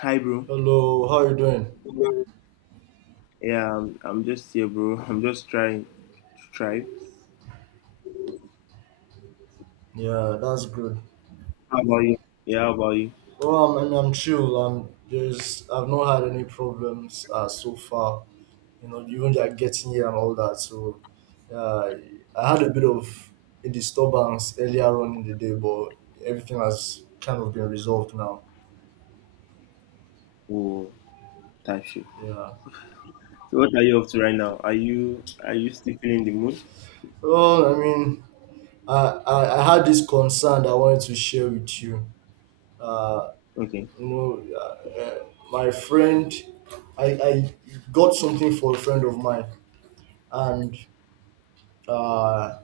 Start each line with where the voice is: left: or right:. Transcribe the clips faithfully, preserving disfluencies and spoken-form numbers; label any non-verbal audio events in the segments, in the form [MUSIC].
left: Hi, bro.
right: Hello, how you doing?
left: Yeah, I'm, I'm just here, bro. [LAUGHS] I'm just trying to try.
right: Yeah, that's good.
left: How about you? Yeah, how about you?
right: Well, I'm, I'm, I'm chill. I'm there's I've not had any problems uh, so far. You know, even like getting here and all that. So, uh, I had a bit of a disturbance earlier on in the day, but everything has kind of been resolved now.
left: Oh, type shit.
right: Yeah.
left: So, what are you up to right now? Are you are you still feeling the mood?
right: Well, I mean, I I, I had this concern that I wanted to share with you. Uh,
left: Okay.
right: you know, uh, uh, my friend, I I got something for a friend of mine and uh,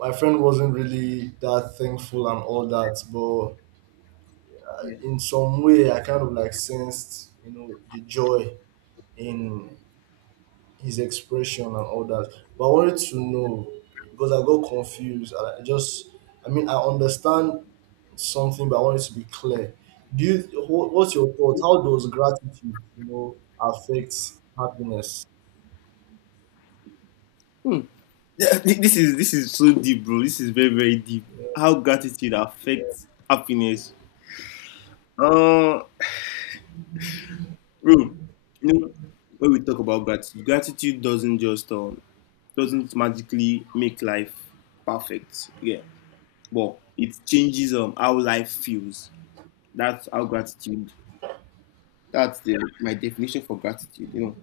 right: my friend wasn't really that thankful and all that, but
left: Yeah.
right: in some way I kind of like sensed, you know, the joy in his expression and all that. But I wanted to know, because I got confused. I I just, I mean, I understand something, but I wanted to be clear. Do you wh- what's your thought? How does gratitude, you know, affect happiness?
left: Hmm. Yeah, [LAUGHS] thi- This is this is so deep, bro. This is very very deep. How gratitude affects happiness. Uh, bro. You know, when we talk about gratitude, gratitude doesn't just um doesn't magically make life perfect. Yeah. But it changes um how life feels. That's how gratitude. That's the, my definition for gratitude. You know,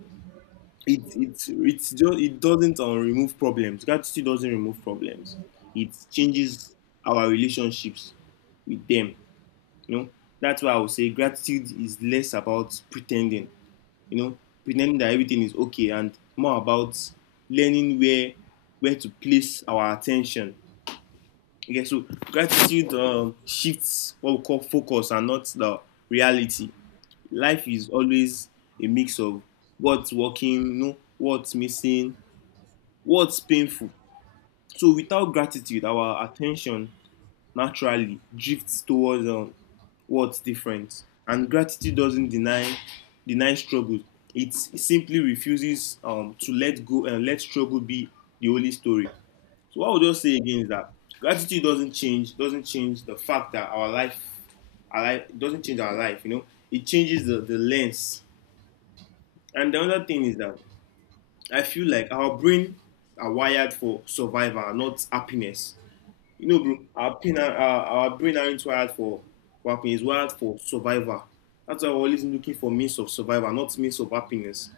left: it it it's just it doesn't um, remove problems. Gratitude doesn't remove problems. It changes our relationships with them. You know, that's why I would say gratitude is less about pretending. You know, pretending that everything is okay, and more about learning where where to place our attention. Okay, so gratitude um, shifts what we call focus and not the reality. Life is always a mix of what's working, no, what's missing, what's painful. So without gratitude, our attention naturally drifts towards um, what's different. And gratitude doesn't deny deny struggle. It simply refuses um, to let go and let struggle be the only story. So what I would just say again is that gratitude doesn't change, doesn't change the fact that our life, our life doesn't change our life. You know, it changes the, the lens. And the other thing is that I feel like our brain are wired for survival, not happiness. You know, bro, our pain, our, our brain aren't wired for, for happiness, it's wired for survival. That's why we're always looking for means of survival, not means of happiness.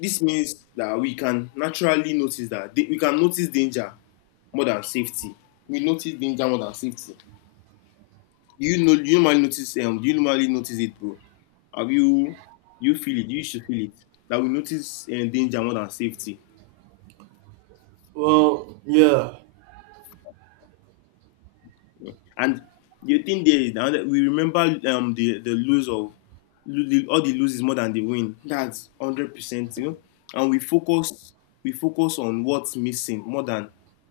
left: This means that we can naturally notice that we can notice danger more than safety. We notice danger more than safety. Do you know? Do you normally notice? Um, do you normally notice it, bro? Have you? You feel it? You should feel it. That we notice uh, danger more than safety.
right: Well, yeah.
left: And the thing there is that we remember um the the lose of lo- the, all the loses more than the win. That's hundred percent, you know. And we focus we focus on what's missing more than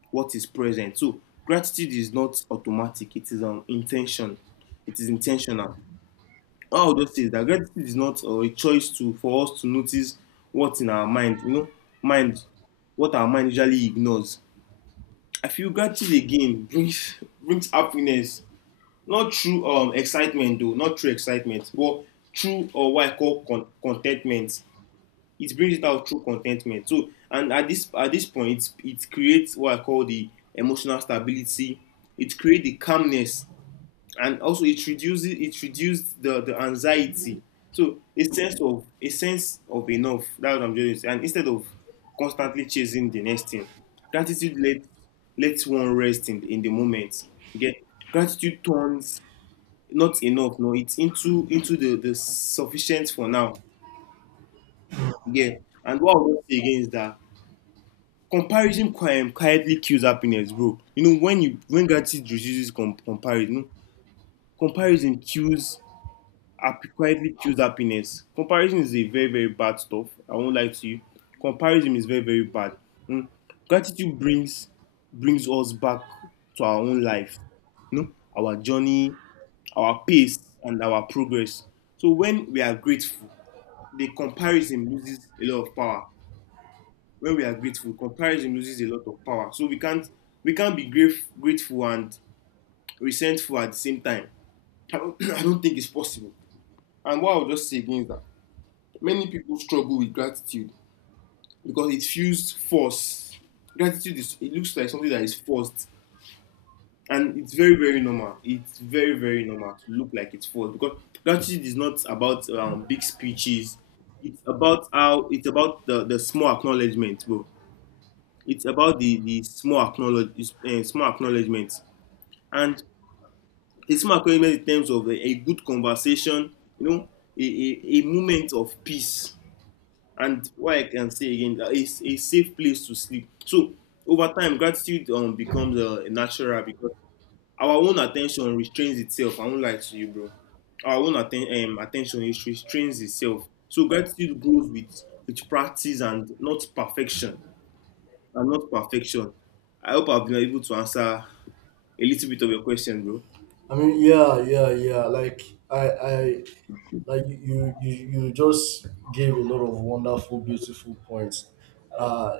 left: what is present. So gratitude is not automatic. It is um intention. It is intentional. All those things that gratitude is not uh, a choice to for us to notice what's in our mind, you know, mind what our mind usually ignores. I feel gratitude again brings [LAUGHS] brings happiness not through um, excitement though not through excitement but through uh, what I call con- contentment. It brings it out through contentment. So and at this at this point it creates what I call the emotional stability. It creates the calmness, and also it reduces it reduced the, the anxiety. So a sense of a sense of enough. That's what I'm doing. And instead of constantly chasing the next thing, gratitude let lets one rest in, in the moment. Get Gratitude turns not enough, no, it's into into the, the sufficient for now. Yeah. And what I would say again is that comparison qui- quietly kills happiness, bro. You know, when you when gratitude reduces com- comparison, comparison kills happy, quietly choose happiness. Comparison is a very, very bad stuff. I won't lie to you. Comparison is very, very bad. Mm. Gratitude brings brings us back to our own life, you know, our journey, our pace, and our progress. So when we are grateful, the comparison loses a lot of power. When we are grateful, comparison loses a lot of power. So we can't we can't be grate- grateful and resentful at the same time. I don't, [CLEARS THROAT] I don't think it's possible. And what I'll just say again is that many people struggle with gratitude because it feels forced. Gratitude is it looks like something that is forced, and it's very very normal. It's very very normal to look like it's forced because gratitude is not about um, big speeches. It's about how it's about the, the small acknowledgement, bro. It's about the the small acknowledge uh, small acknowledgement, and a small acknowledgement in terms of a, a good conversation. You know, a, a, a moment of peace, and what I can say again, uh, it's a safe place to sleep. So over time gratitude um, becomes uh, natural because our own attention restrains itself. I won't lie to you, bro. Our own atten- um, attention is restrains itself. So gratitude grows with with practice and not perfection. and not perfection I hope I've been able to answer a little bit of your question, bro.
right: I mean, yeah, yeah, yeah. Like I, I, like you you you you just gave a lot of wonderful beautiful points. uh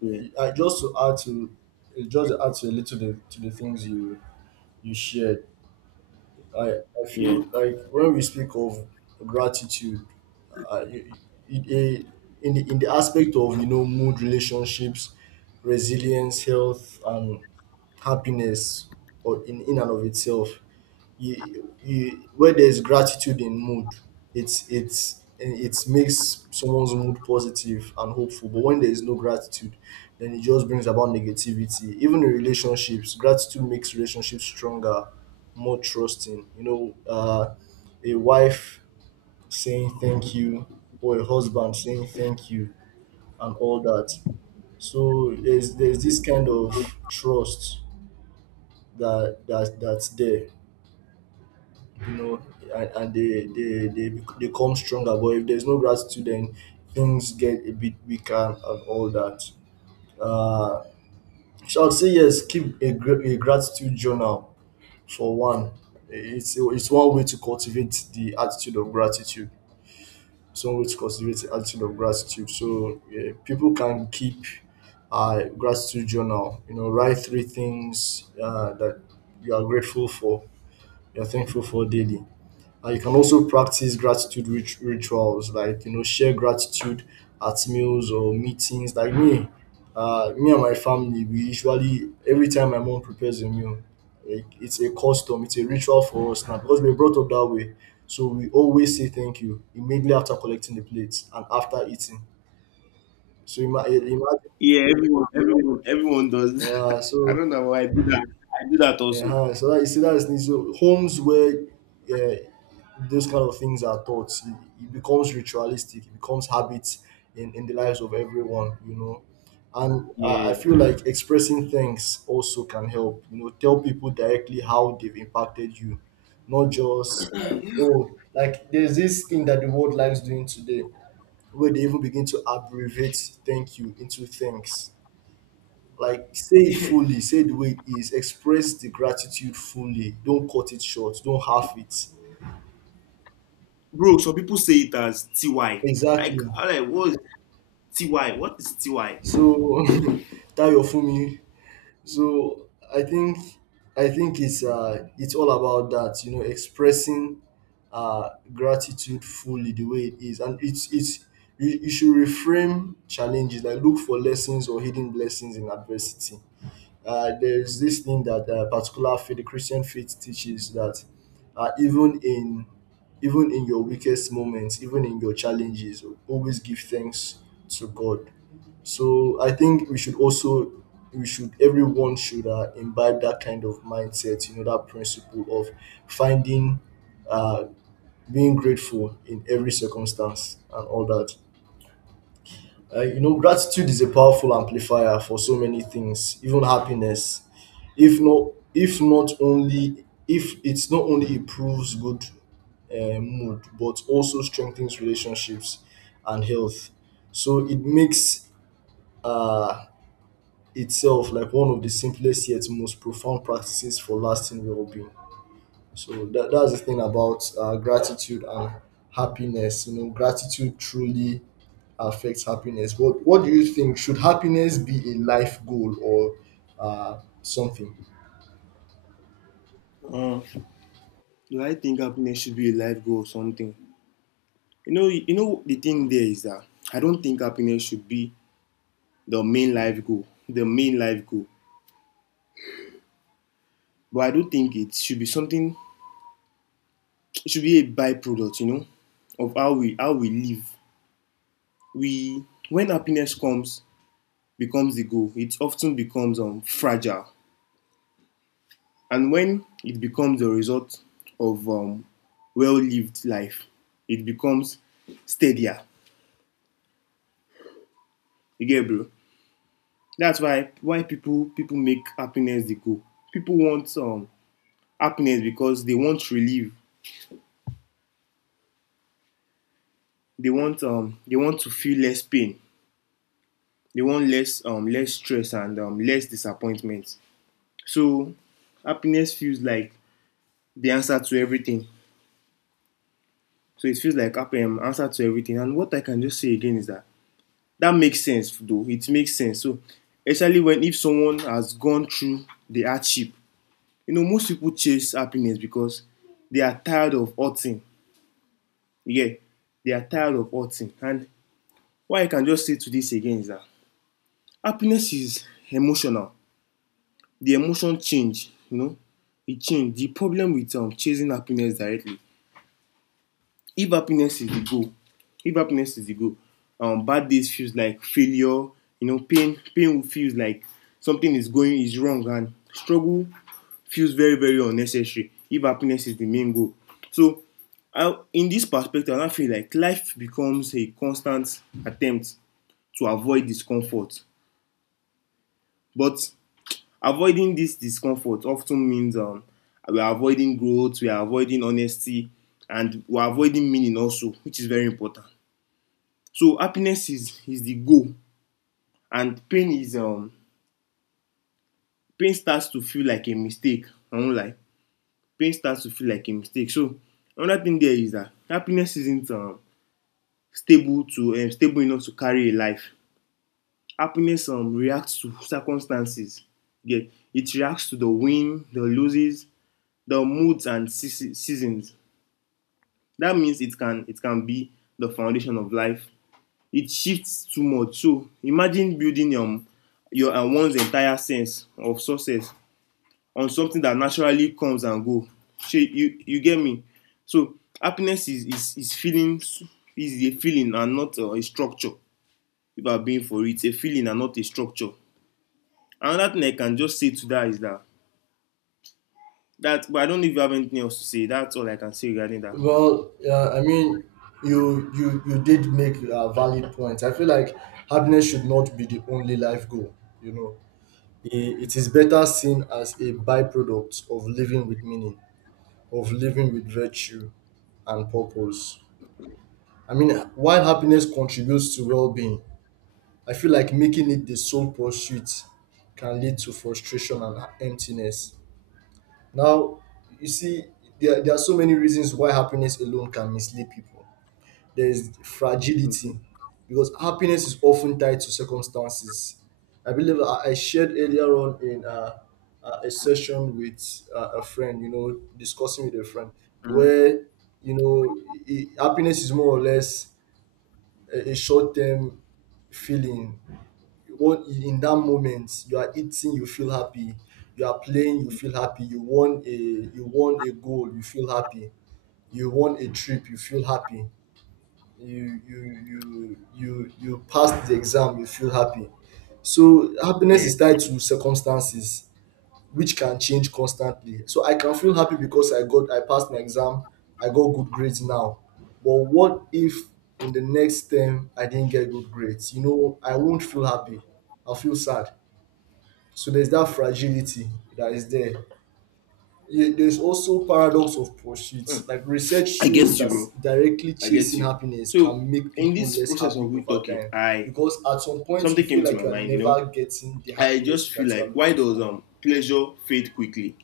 left: Yeah,
right: I, just to add to just to add to a little the, to the things you you shared. I i
left: yeah,
right: feel like when we speak of gratitude, uh, you- you- it, eh, in the in the aspect of, you know, mood, relationships, resilience, health and happiness, or in in and of itself. you, you, where there's gratitude in mood, it's it's it makes someone's mood positive and hopeful, but when there is no gratitude, then it just brings about negativity. Even in relationships, gratitude makes relationships stronger, more trusting, you know. Uh, a wife saying thank you or a husband saying thank you and all that. So there's there's this kind of trust that that that's there, you know. And, and they, they they they come stronger. But if there's no gratitude, then things get a bit weaker and all that. Uh, so I'd say yes, keep a, gra- a gratitude journal for one. It's it's one way to cultivate the attitude of gratitude. It's one way to cultivate the attitude of gratitude. So yeah, people can keep uh, gratitude journal. You know, write three things uh, that you are grateful for, you're thankful for daily. And you can also practice gratitude rit- rituals, like, you know, share gratitude at meals or meetings. Like me, uh, me and my family, we usually every time my mom prepares a meal, like it's a custom, it's a ritual for us now because we're brought up that way. So we always say thank you immediately after collecting the plates and after eating. So ima- eh, imagine,
left: yeah, everyone everyone everyone does
right: yeah.
left: that. [LAUGHS] I
right: So
left: don't know why I do that. I do that also.
right: uh, so that, you see, that is so homes where uh, those kind of things are thoughts, it, it becomes ritualistic, it becomes habits in, in the lives of everyone, you know. And I, I
left: Yeah.
right: feel like expressing thanks also can help, you know, tell people directly how they've impacted you. Not just, oh, like there's this thing that the world likes doing today where they even begin to abbreviate thank you into thanks. Like, say it
left: [LAUGHS]
right: fully, say it the way it is, express the gratitude fully, don't cut it short, don't half it.
left: Bro, some people say it as T Y.
right: Exactly.
left: Like, I'm like, what is T Y? What is T Y?
right: So [LAUGHS] Tayo Fumi. So I think I think it's uh it's all about that, you know, expressing uh gratitude fully the way it is. And it's it's you, you should reframe challenges, like look for lessons or hidden blessings in adversity. Uh, there's this thing that uh, particular faith, the Christian faith teaches, that uh, even in even in your weakest moments, even in your challenges, always give thanks to God. So I think we should also we should everyone should uh, imbibe that kind of mindset. You know, that principle of finding, uh, being grateful in every circumstance and all that. Uh, you know, gratitude is a powerful amplifier for so many things, even happiness. If not, if not only, if it's not only improves good uh, mood, but also strengthens relationships and health. So it makes uh, itself like one of the simplest yet most profound practices for lasting well-being. So that, that's the thing about uh, gratitude and happiness. You know, gratitude truly affects happiness. What What do you think? Should happiness be a life goal or uh, something?
left: Uh, do I think happiness should be a life goal or something? You know, you know the thing there is that I don't think happiness should be the main life goal, the main life goal. But I do think it should be something. It should be a byproduct, you know, of how we how we live. We when happiness comes becomes the goal. It often becomes um fragile. And when it becomes a result of um, well lived life, it becomes steadier. You get it, bro? That's why why people people make happiness the goal. People want um, happiness because they want relief. They want um, they want to feel less pain. They want less um, less stress and um, less disappointment. So happiness feels like the answer to everything. So it feels like happy um, answer to everything. And what I can just say again is that that makes sense though it makes sense. So especially when if someone has gone through the hardship, you know, most people chase happiness because they are tired of hurting. Yeah, they are tired of hurting. And what I can just say to this again is that happiness is emotional. The emotion change, you know, it change the problem with um, chasing happiness directly. If happiness is the goal, If happiness is the goal, um, bad days feels like failure. You know, pain, pain feels like something is going is wrong, and struggle feels very, very unnecessary. If happiness is the main goal, so I, in this perspective, I feel like life becomes a constant attempt to avoid discomfort. But avoiding this discomfort often means um, we are avoiding growth, we are avoiding honesty, and we are avoiding meaning also, which is very important. So happiness is is the goal, and pain is um pain starts to feel like a mistake. I won't lie. Pain starts to feel like a mistake. So another thing there is that happiness isn't um, stable to um, stable enough to carry a life. Happiness um reacts to circumstances. Yeah, it reacts to the win, the losses, the moods and seasons. That means it can it can be the foundation of life. It shifts too much. So imagine building um, your uh, one's entire sense of success on something that naturally comes and go. So you you get me. So happiness is is is feeling. Is a feeling and not uh, a structure. If I'm being for it, it's a feeling and not a structure. Another thing I can just say to that is that. That. But I don't know if you have anything else to say. That's all I can say regarding that.
right: Well, uh, I mean, you you you did make a valid point. I feel like happiness should not be the only life goal. You know, I- it is better seen as a byproduct of living with meaning, of living with virtue and purpose. I mean, while happiness contributes to well-being, I feel like making it the sole pursuit can lead to frustration and emptiness. Now, you see, there, there are so many reasons why happiness alone can mislead people. There is
left: Okay.
right: fragility, because happiness is often tied to circumstances. I believe I, I shared earlier on in uh, uh, a session with uh, a friend, you know, discussing with a friend, where, you know, i i- happiness is more or less a, a short term feeling. What in that moment you are eating, you feel happy. You are playing, you feel happy. You won a you won a goal, you feel happy. You won a trip, you feel happy. You you you you you passed the exam, you feel happy. So happiness
left: Yeah.
right: is tied to circumstances which can change constantly. So I can feel happy because I got I passed my exam, I got good grades now. But what if in the next term I didn't get good grades? You know, I won't feel happy. I'll feel sad. So there's that fragility that is there. Ye- There's also paradox of pursuit. Like research
left: I
right: shows
left: get you,
right: that
left: bro.
right: directly
left: I get
right: chasing
left: you.
right: happiness
left: So
right: can make
left: in
right: people
left: this
right: less
left: process
right: happy
left: of we
right: over
left: talking,
right: time,
left: I
right: because at some point you
left: something
right: feel
left: came to
right: like
left: my
right: you are
left: mind. You know,
right: never getting the
left: I
right: happiness
left: just feel
right: that you are
left: like why
right: looking
left: does
right: for.
left: um pleasure fade quickly?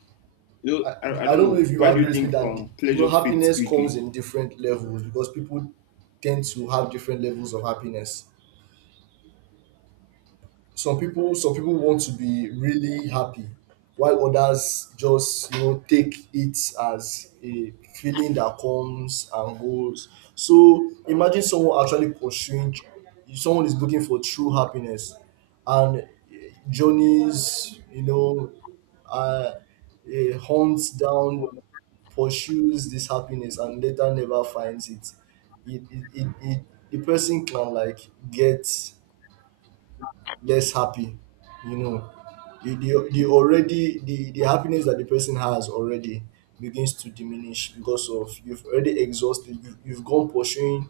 left: You know,
right: I,
left: I, I
right: I
left: don't
right: don't know
left: know.
right: if you
left: Why do
right: agree
left: you
right: with me
left: think
right: that,
left: um
right: you know,
left: pleasure fades
right: happiness
left: quickly?
right: comes in different levels, because people tend to have different levels of happiness. Some people some people want to be really happy, while others just, you know, take it as a feeling that comes and goes. So imagine someone actually pursuing, someone is looking for true happiness and journeys, you know, uh, uh, hunts down, pursues this happiness and later never finds it. It, it, it, it the person can like get less happy, you know. The, the, the already the, the happiness that the person has already begins to diminish, because of you've already exhausted, you've, you've gone pursuing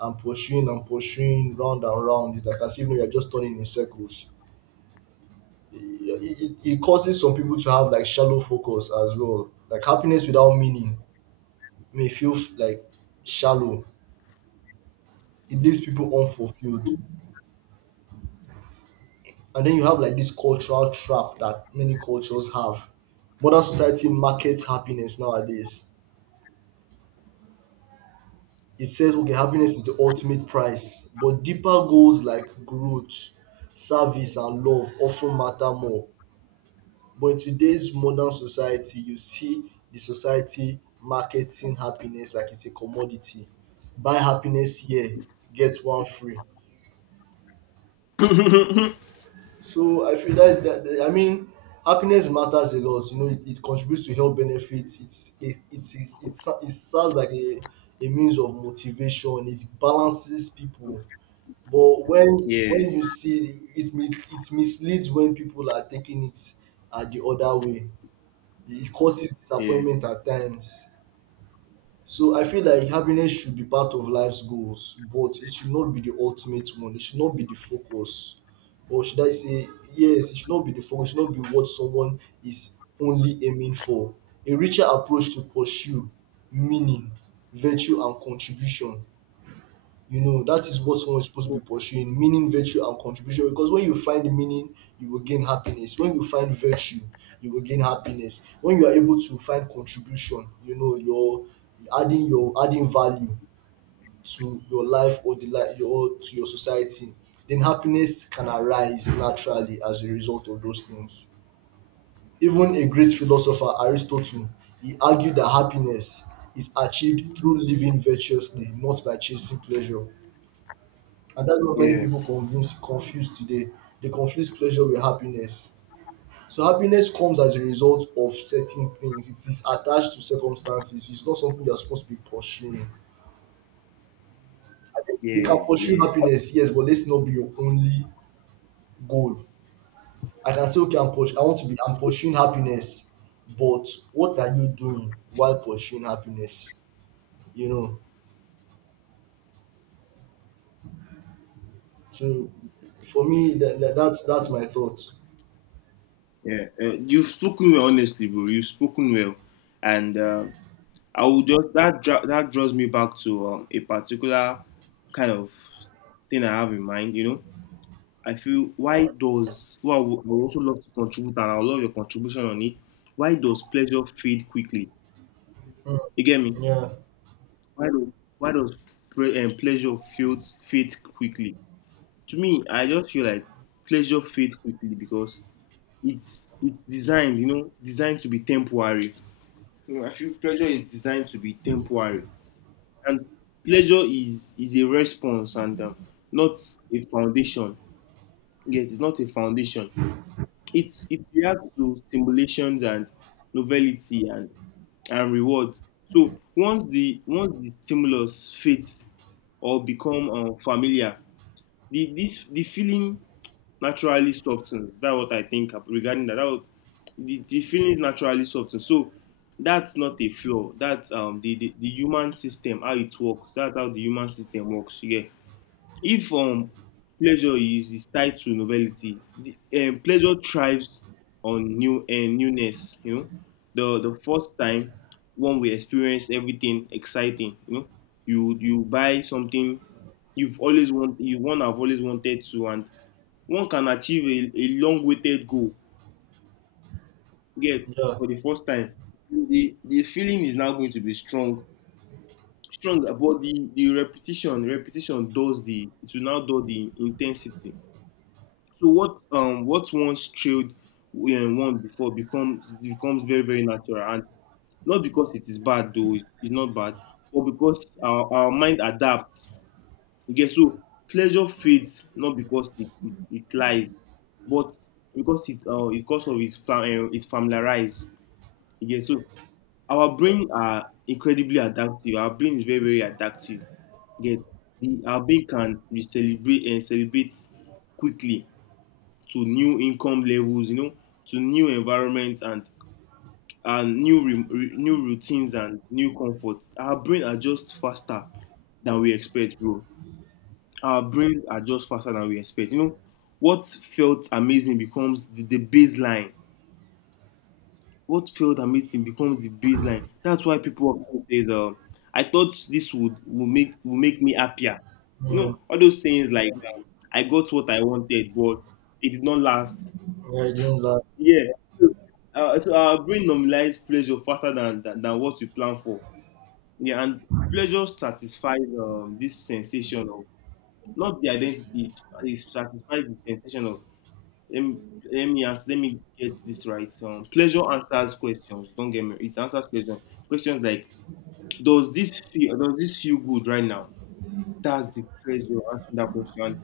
right: and pursuing and pursuing round and round. It's like as if you're just turning in circles. it, it, it it causes some people to have like shallow focus as well, like happiness without meaning may feel f- like shallow. It leaves people unfulfilled. And then you have like this cultural trap that many cultures have. Modern society markets happiness nowadays. It says, okay, happiness is the ultimate price, but deeper goals like growth, service, and love often matter more. But in today's modern society, you see the society marketing happiness like it's a commodity. Buy happiness here, get one free. So I feel that's that. that- I mean, happiness matters a lot. You know, it, it contributes to health benefits. It's it it's, it's, it's it serves like a, a means of motivation. It balances people. But when
left: Yeah,
right: when you see it, mi- it misleads when people are taking it at the other way. It causes
left: yeah,
right: disappointment at times. So I feel like happiness should be part of life's goals, but it should not be the ultimate one. It should not be the focus. Or should I say, yes, it should not be the focus, it should not be what someone is only aiming for. A richer approach to pursue meaning, virtue, and contribution. You know, that is what someone is supposed to be pursuing: meaning, virtue, and contribution. Because when you find meaning, you will gain happiness. When you find virtue, you will gain happiness. When you are able to find contribution, you know, you're adding your adding value to your life or the life your to your society. Then happiness can arise naturally as a result of those things. Even a great philosopher, Aristotle, he argued that happiness is achieved through living virtuously, not by chasing pleasure. And that's what many
left: yeah,
right: people confuse confuse today. They confuse pleasure with happiness. So happiness comes as a result of certain things. It is attached to circumstances. It's not something you're supposed to be pursuing. You can
left: yeah,
right: pursue
left: yeah.
right: happiness, yes, but let's not be your only goal. I can say, okay, I'm push- I want to be, I'm pursuing happiness, but what are you doing while pursuing happiness? You know. So for me, that, that, that's that's my thought.
left: Yeah, Uh, you've spoken well, honestly, bro. You've spoken well, and uh, I would just that dra- that draws me back to um, a particular kind of thing I have in mind. You know, I feel why does well, I would I would also love to contribute, and I would love your contribution on it. Why does pleasure fade quickly? You get me?
right: Yeah.
left: Why do why does pre- um, pleasure feels fade quickly? To me, I just feel like pleasure fades quickly because it's it's designed, you know, designed to be temporary. You know, I feel pleasure is designed to be temporary, and pleasure is is a response and um, not a foundation. Yes, it's not a foundation. It's it reacts to stimulations and novelty and and reward. So once the once the stimulus fades or become um, familiar, the this the feeling naturally softens. That's what I think regarding that. that was, the, the feeling is naturally softens. So that's not a flaw. That's um the, the, the human system, how it works. That's how the human system works. Yeah. If um, pleasure is, is tied to novelty, the, um, pleasure thrives on new and newness. You know, the the first time one will experience everything exciting. You know, you you buy something you've always want you one have always wanted to, and one can achieve a, a long-awaited goal. Yet
right: Yeah.
left: for the first time, the the feeling is now going to be strong. Strong about the the repetition repetition does the it will now do the intensity So what um what once trailed um, one before becomes becomes very very natural, and not because it is bad though it- it's not bad, but because our, our mind adapts. Okay, so pleasure fades not because it it, it lies, but because it uh, because of its fam- uh, it's familiarized. Okay, so our brain are incredibly adaptive. Our brain is very very adaptive. Yet the our brain can re- celebrate and celebrate quickly to new income levels, you know, to new environments and and new re- re- new routines and new comforts. Our brain adjusts faster than we expect, bro. Our brains adjust faster than we expect. You know, what felt amazing becomes the, the baseline. What felt amazing becomes the baseline. That's why people often say, uh, "I thought this would will make will make me happier." You know,
right: Mm.
left: all those sayings like, um, "I got what I wanted, but it did not last."
right: Yeah, it didn't last.
left: Yeah. So, uh, so our brain normalize pleasure faster than, than than what we plan for. Yeah, and pleasure satisfies um, this sensation of not the identity. It, it satisfies the sensation of let me, let me ask, let me get this right. Um, pleasure answers questions. Don't get me. It answers questions. Questions like does this feel does this feel good right now? That's the pleasure answering that question.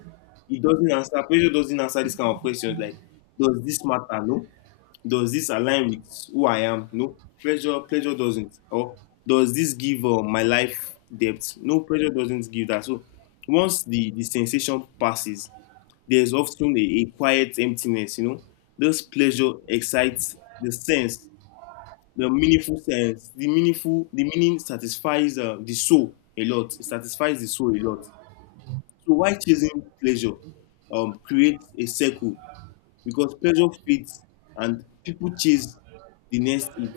left: It doesn't answer. Pleasure doesn't answer this kind of questions like does this matter? No, does this align with who I am? No. Pleasure, pleasure doesn't. Or does this give uh, my life depth? No, pleasure doesn't give that. So once the, the sensation passes, there's often a, a quiet emptiness, you know. This pleasure excites the sense, the meaningful sense, the meaningful, the meaning satisfies uh, the soul a lot. It satisfies the soul a lot. So why chasing pleasure um, creates a circle because pressure fades and people chase the next hit.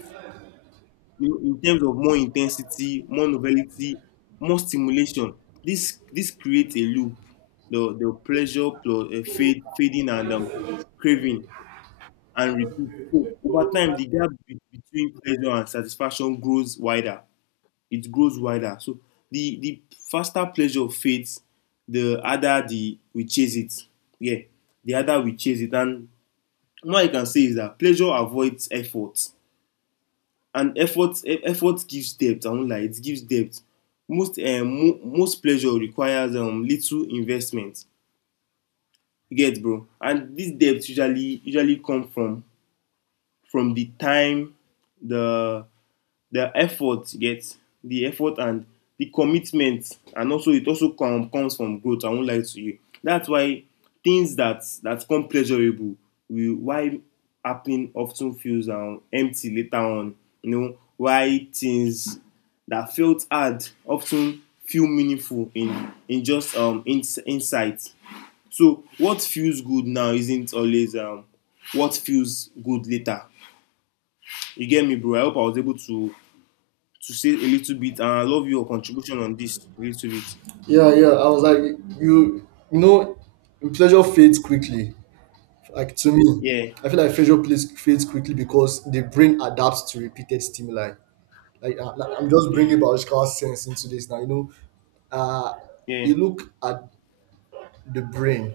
left: You know, in terms of more intensity, more novelty, more stimulation, this this creates a loop. The the pleasure plus uh, fade, fading and um, craving and repeat. So over time, the gap be- between pleasure and satisfaction grows wider. It grows wider. So the the faster pleasure fades, the harder the we chase it. Yeah, the harder we chase it, and and what I can say is that pleasure avoids effort, and effort e- effort gives depth. I won't lie, it gives depth. Most um, mo- most pleasure requires um, little investment. You get, bro. And this depth usually usually come from from the time, the the effort you get the effort and the commitment, and also it also com comes from growth. I won't lie to you. That's why things that that come pleasurable will why happening often feels um, empty later on. You know why things that felt hard often feel meaningful in in just um in, insight. So what feels good now isn't always um what feels good later. You get me, bro. I hope I was able to to say a little bit, and I love your contribution on this a little bit.
right: Yeah, yeah. I was like, you, you know, pleasure fades quickly. Like to me,
left: Yeah,
right: I feel like pleasure plays- fades quickly because the brain adapts to repeated stimuli. Like, uh, like I'm just
left: yeah,
right: bringing biological sense into this now. You know, uh,
left: yeah,
right: you look at the brain,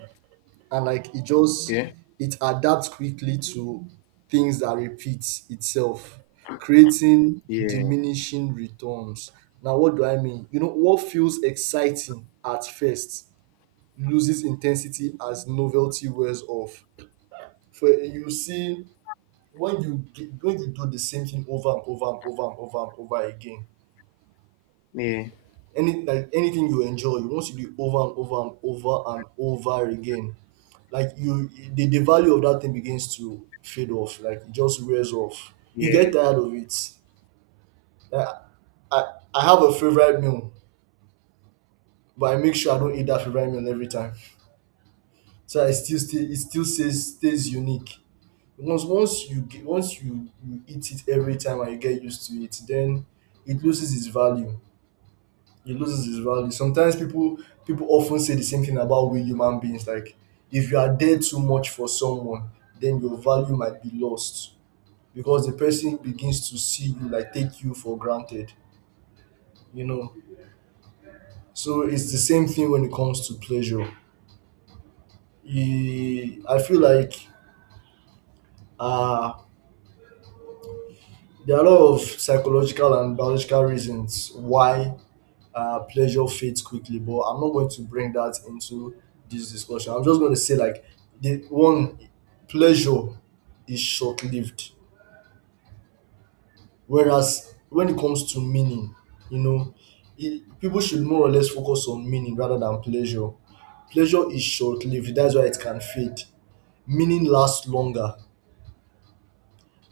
right: and like it just
left: yeah,
right: it adapts quickly to things that repeat itself, creating
left: yeah,
right: diminishing returns. Now, what do I mean? You know, what feels exciting at first loses intensity as novelty wears off. For you see, when you get, when you do the same thing over and over and over and over and over again,
left: yeah,
right: any like anything you enjoy, you want to do it over and over and over and over again. Like you, the, the value of that thing begins to fade off. Like it just wears off. You get tired of it. I, I, I have a favorite meal, but I make sure I don't eat that favorite meal every time. So I still stay, it still stays stays unique. Once once you ge- once you you eat it every time and you get used to it, then it loses its value. It loses its value. Sometimes people people often say the same thing about we human beings. Like, if you are there too much for someone, then your value might be lost, because the person begins to see you like, take you for granted, you know. So it's the same thing when it comes to pleasure. E- I feel like, uh there are a lot of psychological and biological reasons why, uh, pleasure fades quickly, but I'm not going to bring that into this discussion. I'm just going to say, like, the one, pleasure is short lived, whereas when it comes to meaning, you know, it, people should more or less focus on meaning rather than pleasure. Pleasure is short lived. That's why it can fade. Meaning lasts longer.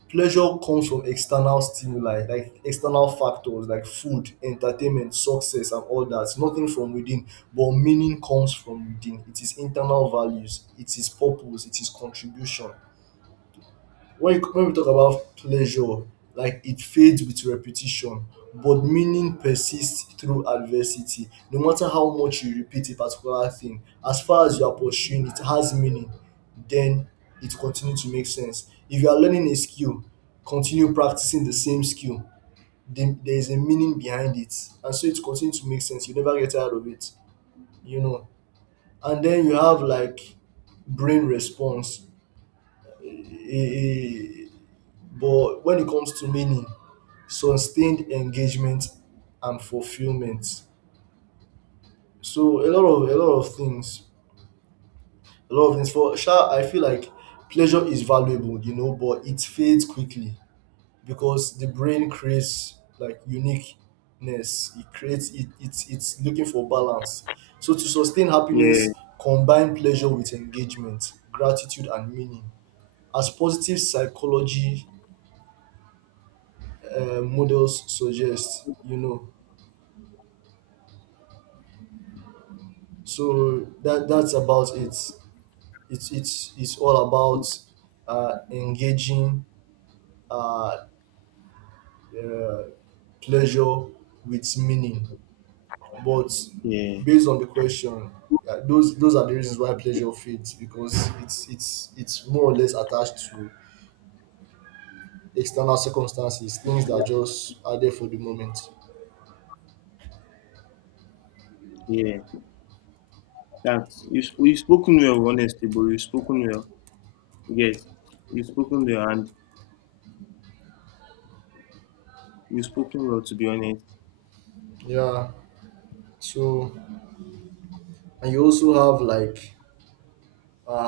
right: Pleasure comes from external stimuli, like external factors, like food, entertainment, success, and all that, nothing from within. But meaning comes from within. It is internal values, it is purpose, it is contribution. When when we talk about pleasure, like, it fades with repetition, but meaning persists through adversity. No matter how much you repeat a particular thing, as far as you are pursuing it has meaning, then it continues to make sense. If you are learning a skill, continue practicing the same skill, then there is a meaning behind it, and so it continues to make sense. You never get tired of it, you know. And then you have like brain response, a but when it comes to meaning, sustained engagement and fulfillment. So a lot of a lot of things, a lot of things. For sure, I feel like pleasure is valuable, you know, but it fades quickly because the brain creates like uniqueness. It creates it. It's it's looking for balance. So to sustain
left: yeah,
right: happiness, combine pleasure with engagement, gratitude, and meaning, as positive psychology uh, models suggest. You know, so that that's about it. It's it's it's all about, uh, engaging, uh, uh, pleasure with meaning. But
left: yeah,
right: based on the question, uh, those those are the reasons why pleasure fades, because it's it's it's more or less attached to external circumstances, things
left: yeah,
right: that just are there for the moment.
left: yeah. That's you. sp- You've spoken well, honestly, but you've spoken well. Yes, you've spoken well, and you've spoken well. To be honest,
right: Yeah. So, and you also have like, uh,